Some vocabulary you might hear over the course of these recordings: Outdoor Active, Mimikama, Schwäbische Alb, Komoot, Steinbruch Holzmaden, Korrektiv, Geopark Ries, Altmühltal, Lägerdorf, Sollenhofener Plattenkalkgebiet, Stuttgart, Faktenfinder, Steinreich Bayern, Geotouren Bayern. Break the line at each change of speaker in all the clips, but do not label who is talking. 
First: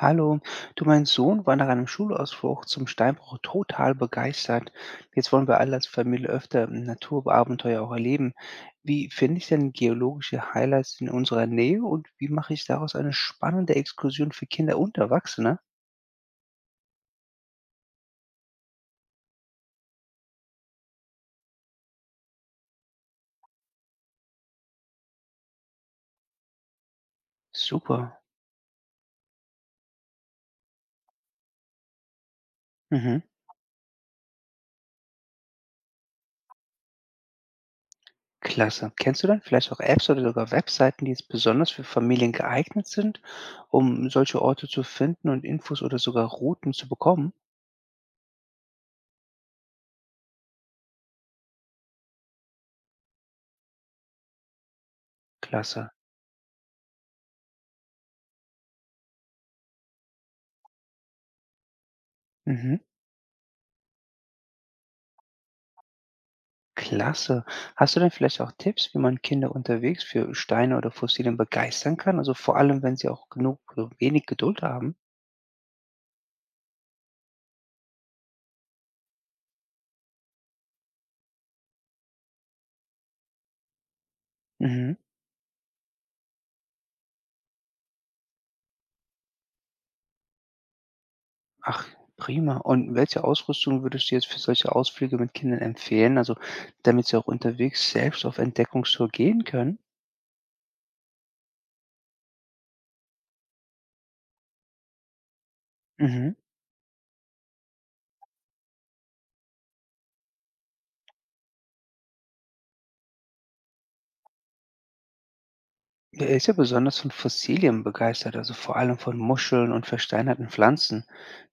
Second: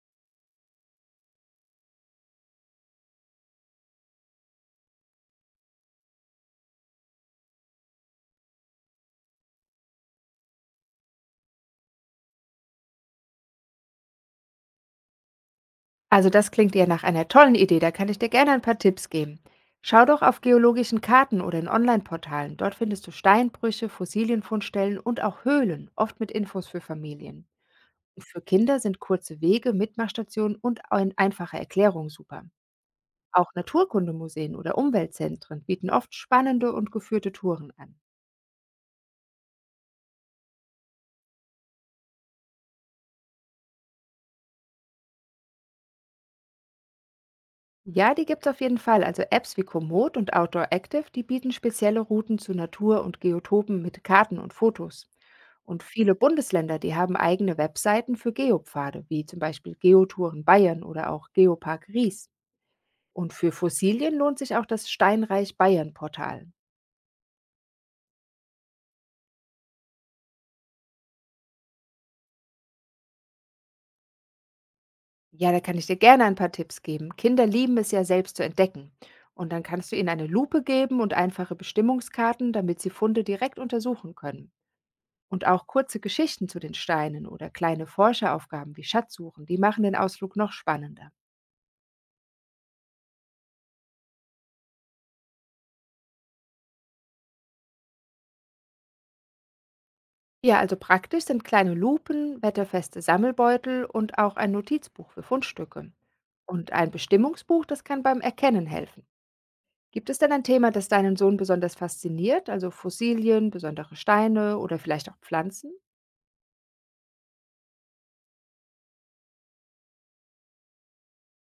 Hallo, du, mein Sohn war nach einem Schulausflug zum Steinbruch total begeistert. Jetzt wollen wir alle als Familie öfter Naturabenteuer auch erleben. Wie finde ich denn geologische Highlights in unserer Nähe und wie mache ich daraus eine spannende Exkursion für Kinder und Erwachsene?
Also das klingt ja nach einer tollen Idee, da kann ich dir gerne ein paar Tipps geben. Schau doch auf geologischen Karten oder in Online-Portalen. Dort findest du Steinbrüche, Fossilienfundstellen und auch Höhlen, oft mit Infos für Familien.
Super.
Für Kinder sind kurze Wege, Mitmachstationen und ein einfache Erklärung super.
Mhm.
Auch Naturkundemuseen oder Umweltzentren bieten oft spannende und geführte Touren an.
Klasse. Kennst du dann vielleicht auch Apps oder sogar Webseiten, die jetzt besonders für Familien geeignet sind, um solche Orte zu finden und Infos oder sogar Routen zu bekommen?
Ja, die gibt's auf jeden Fall. Also Apps wie Komoot und Outdoor Active, die bieten spezielle Routen zu Natur und Geotopen mit Karten und Fotos. Und
Klasse.
viele Bundesländer, die haben eigene Webseiten für Geopfade, wie zum Beispiel Geotouren Bayern oder auch Geopark Ries.
Mhm.
Und für Fossilien lohnt sich auch das Steinreich Bayern Portal.
Klasse. Hast du denn vielleicht auch Tipps, wie man Kinder unterwegs für Steine oder Fossilien begeistern kann? Also vor allem, wenn sie auch genug oder wenig Geduld haben?
Ja, da kann ich dir gerne ein paar Tipps geben. Kinder lieben es ja selbst zu entdecken. Und dann kannst du ihnen eine Lupe geben und einfache Bestimmungskarten, damit sie Funde direkt untersuchen können.
Mhm.
Und auch kurze Geschichten zu den Steinen oder kleine Forscheraufgaben wie Schatzsuchen, die machen den Ausflug noch spannender.
Ach, prima. Und welche Ausrüstung würdest du jetzt für solche Ausflüge mit Kindern empfehlen? Also, damit sie auch unterwegs selbst auf Entdeckungstour gehen können?
Ja, also praktisch sind kleine Lupen, wetterfeste Sammelbeutel und auch ein Notizbuch für Fundstücke.
Mhm.
Und ein Bestimmungsbuch, das kann beim Erkennen helfen. Gibt es denn ein Thema, das deinen Sohn besonders fasziniert, also Fossilien, besondere Steine oder vielleicht auch Pflanzen?
Er ist ja besonders von Fossilien begeistert, also vor allem von Muscheln und versteinerten Pflanzen.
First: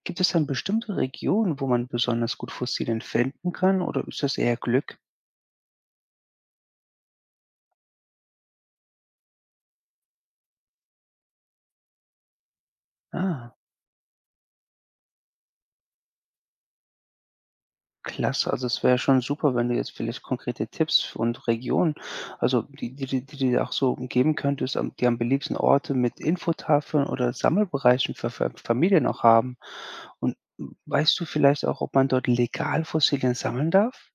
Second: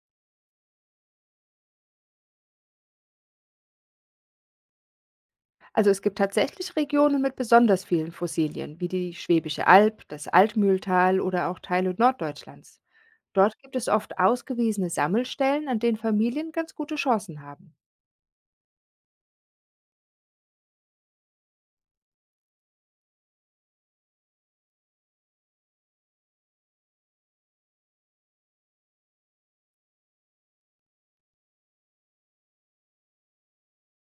Gibt es dann bestimmte Regionen, wo man besonders gut Fossilien finden kann, oder ist das eher Glück?
Also es gibt tatsächlich Regionen mit besonders vielen Fossilien, wie die Schwäbische Alb, das Altmühltal oder auch Teile Norddeutschlands.
Ah.
Dort gibt es oft ausgewiesene Sammelstellen, an denen Familien ganz gute Chancen haben.
Klasse, also es wäre schon super, wenn du jetzt vielleicht konkrete Tipps und Regionen, also die du dir auch so geben könntest, am die am beliebsten Orte mit Infotafeln oder Sammelbereichen für Fa Familien auch haben. Und weißt du vielleicht auch, ob man dort legal Fossilien sammeln darf?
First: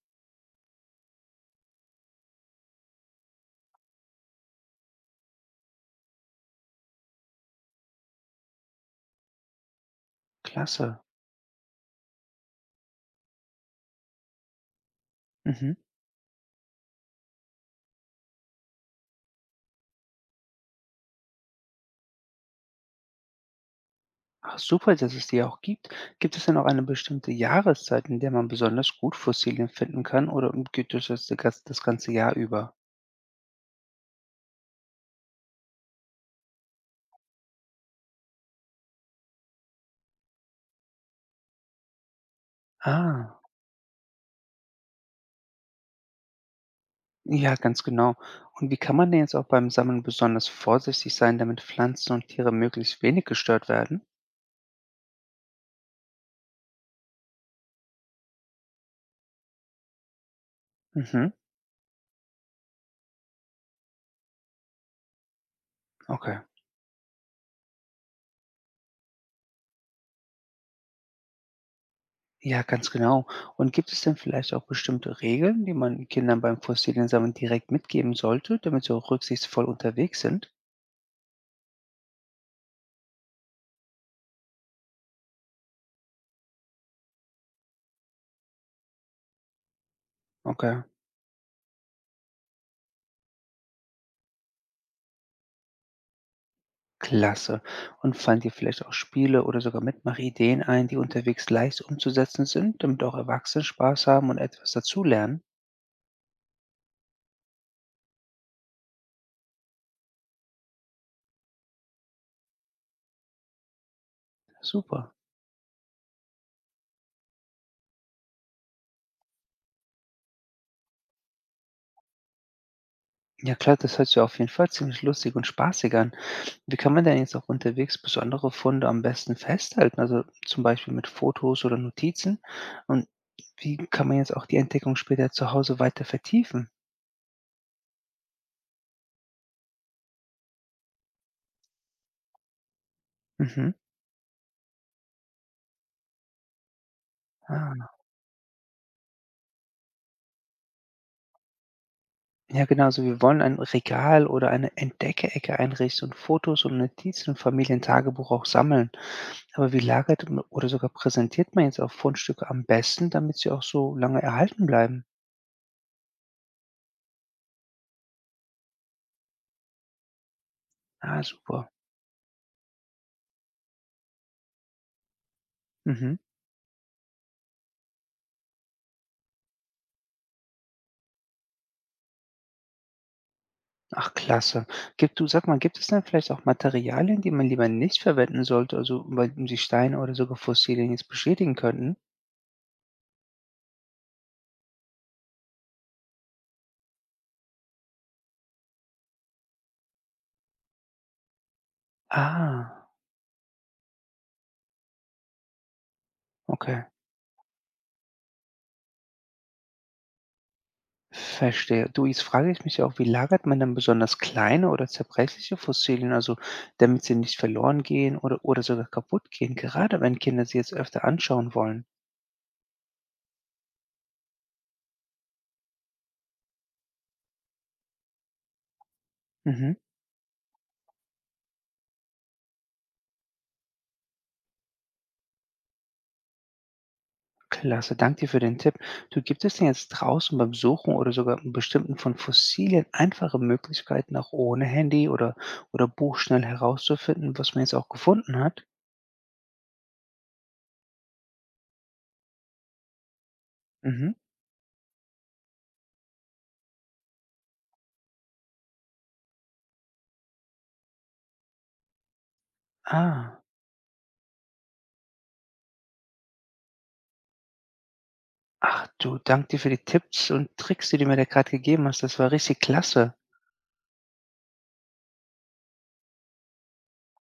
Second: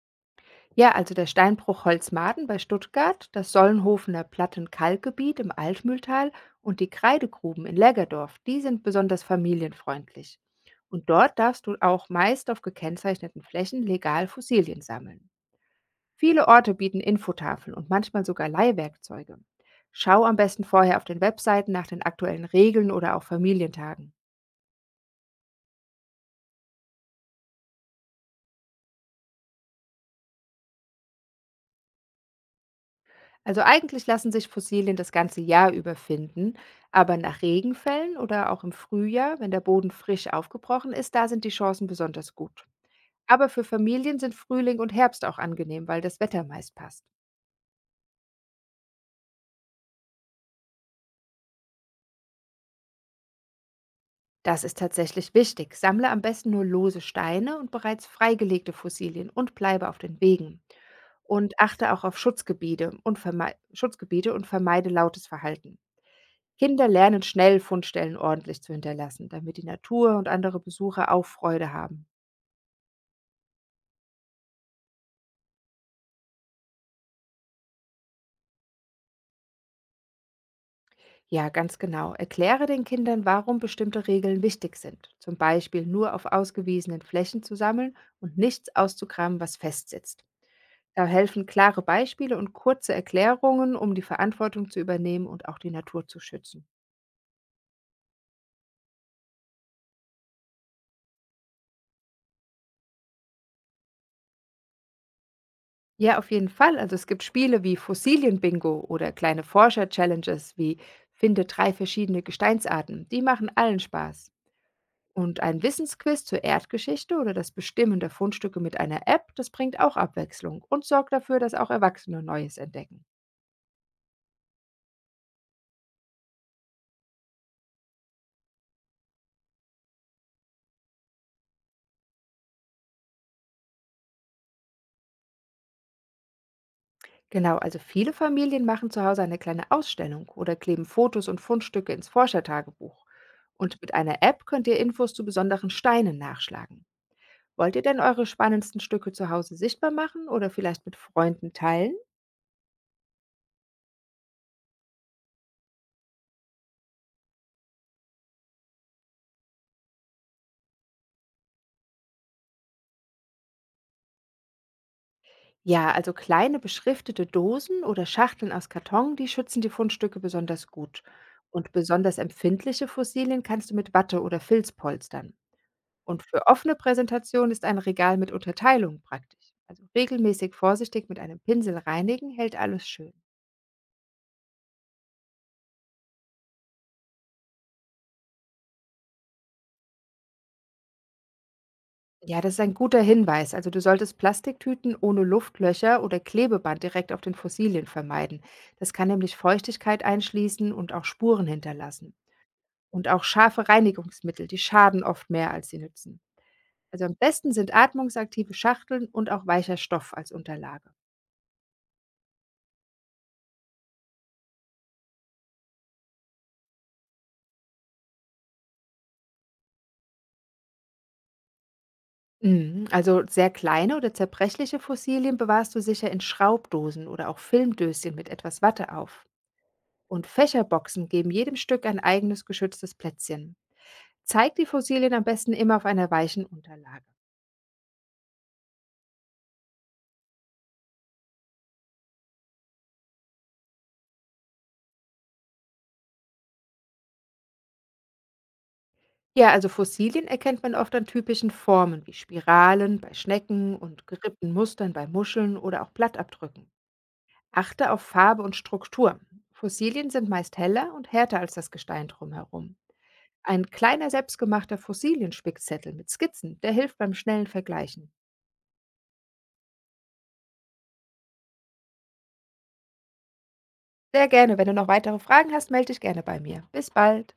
Ja, also der Steinbruch Holzmaden bei Stuttgart, das Sollenhofener Plattenkalkgebiet im Altmühltal und die Kreidegruben in Lägerdorf, die sind besonders familienfreundlich.
Klasse.
Und dort darfst du auch meist auf gekennzeichneten Flächen legal Fossilien sammeln.
Mhm.
Viele Orte bieten Infotafeln und manchmal sogar Leihwerkzeuge. Schau am besten vorher auf den Webseiten nach den aktuellen Regeln oder auch Familientagen.
Ah, super, dass es die auch gibt. Gibt es denn auch eine bestimmte Jahreszeit, in der man besonders gut Fossilien finden kann oder gibt es das ganze Jahr über?
Also eigentlich lassen sich Fossilien das ganze Jahr über finden, aber nach Regenfällen oder auch im Frühjahr, wenn der Boden frisch aufgebrochen ist, da sind die Chancen besonders gut.
Ah.
Aber für Familien sind Frühling und Herbst auch angenehm, weil das Wetter meist passt.
Ja, ganz genau. Und wie kann man denn jetzt auch beim Sammeln besonders vorsichtig sein, damit Pflanzen und Tiere möglichst wenig gestört werden?
Das ist tatsächlich wichtig. Sammle am besten nur lose Steine und bereits freigelegte Fossilien und bleibe auf den Wegen.
Mhm,
Und achte auch auf Schutzgebiete und, vermei Schutzgebiete und vermeide lautes Verhalten.
okay.
Kinder lernen schnell, Fundstellen ordentlich zu hinterlassen, damit die Natur und andere Besucher auch Freude haben.
Ja, ganz genau. Und gibt es denn vielleicht auch bestimmte Regeln, die man Kindern beim fossilen Sammeln direkt mitgeben sollte, damit sie auch rücksichtsvoll unterwegs sind?
Ja, ganz genau. Erkläre den Kindern, warum bestimmte Regeln wichtig sind. Zum Beispiel nur auf ausgewiesenen Flächen zu sammeln und nichts auszugraben, was festsitzt.
Okay,
Da helfen klare Beispiele und kurze Erklärungen, um die Verantwortung zu übernehmen und auch die Natur zu schützen.
klasse. Und fallen dir vielleicht auch Spiele oder sogar Mitmachideen ein, die unterwegs leicht umzusetzen sind, damit auch Erwachsene Spaß haben und etwas dazulernen?
Ja, auf jeden Fall. Also es gibt Spiele wie Fossilienbingo oder kleine Forscher-Challenges wie Finde 3 verschiedene Gesteinsarten. Die machen allen Spaß.
Super.
Und ein Wissensquiz zur Erdgeschichte oder das Bestimmen der Fundstücke mit einer App, das bringt auch Abwechslung und sorgt dafür, dass auch Erwachsene Neues entdecken.
Ja klar, das hört sich auf jeden Fall ziemlich lustig und spaßig an. Wie kann man denn jetzt auch unterwegs besondere Funde am besten festhalten? Also zum Beispiel mit Fotos oder Notizen. Und wie kann man jetzt auch die Entdeckung später zu Hause weiter vertiefen?
Genau, also viele Familien machen zu Hause eine kleine Ausstellung oder kleben Fotos und Fundstücke ins Forschertagebuch.
Mhm.
Und mit einer App könnt ihr Infos zu besonderen Steinen nachschlagen. Wollt ihr
Ah.
denn eure spannendsten Stücke zu Hause sichtbar machen oder vielleicht mit Freunden teilen?
Ja, genau. Also wir wollen ein Regal oder eine Entdeckerecke einrichten und Fotos und Notizen im Familientagebuch auch sammeln. Aber wie lagert oder sogar präsentiert man jetzt auch Fundstücke am besten, damit sie auch so lange erhalten bleiben?
Ja, also kleine beschriftete Dosen oder Schachteln aus Karton, die schützen die Fundstücke besonders gut.
Ah, super.
Und besonders empfindliche Fossilien kannst du mit Watte oder Filz polstern.
Mhm.
Und für offene Präsentation ist ein Regal mit Unterteilung praktisch. Also regelmäßig vorsichtig mit einem Pinsel reinigen, hält alles schön.
Ach, klasse. Gibt du sag mal, gibt es denn vielleicht auch Materialien, die man lieber nicht verwenden sollte, also, weil sie Steine oder sogar Fossilien jetzt beschädigen könnten?
Ja, das ist ein guter Hinweis. Also du solltest Plastiktüten ohne Luftlöcher oder Klebeband direkt auf den Fossilien vermeiden. Das kann nämlich Feuchtigkeit einschließen und auch Spuren hinterlassen.
Ah,
Und auch scharfe Reinigungsmittel, die schaden oft mehr, als sie nützen.
okay,
Also am besten sind atmungsaktive Schachteln und auch weicher Stoff als Unterlage.
verstehe. Du, jetzt frage ich mich ja auch, wie lagert man denn besonders kleine oder zerbrechliche Fossilien, also damit sie nicht verloren gehen oder sogar kaputt gehen, gerade wenn Kinder sie jetzt öfter anschauen wollen?
Mhm. Also sehr kleine oder zerbrechliche Fossilien bewahrst du sicher in Schraubdosen oder auch Filmdöschen mit etwas Watte auf.
Mhm.
Und Fächerboxen geben jedem Stück ein eigenes geschütztes Plätzchen. Zeig die Fossilien am besten immer auf einer weichen Unterlage.
Klasse, danke dir für den Tipp. Du, gibt es denn jetzt draußen beim Suchen oder sogar im Bestimmten von Fossilien einfache Möglichkeiten, auch ohne Handy oder Buch schnell herauszufinden, was man jetzt auch gefunden hat?
Ja, also Fossilien erkennt man oft an typischen Formen wie Spiralen bei Schnecken und
Mhm.
gerippten Mustern bei Muscheln oder auch Blattabdrücken. Achte auf Farbe und Struktur. Fossilien sind meist heller und härter als das Gestein drumherum.
Ah.
Ein kleiner selbstgemachter Fossilienspickzettel mit Skizzen, der hilft beim schnellen Vergleichen.
Ach du, danke dir für die Tipps und Tricks, die du mir da gerade gegeben hast. Das war richtig klasse.
Sehr gerne. Wenn du noch weitere Fragen hast, melde dich gerne bei mir. Bis bald.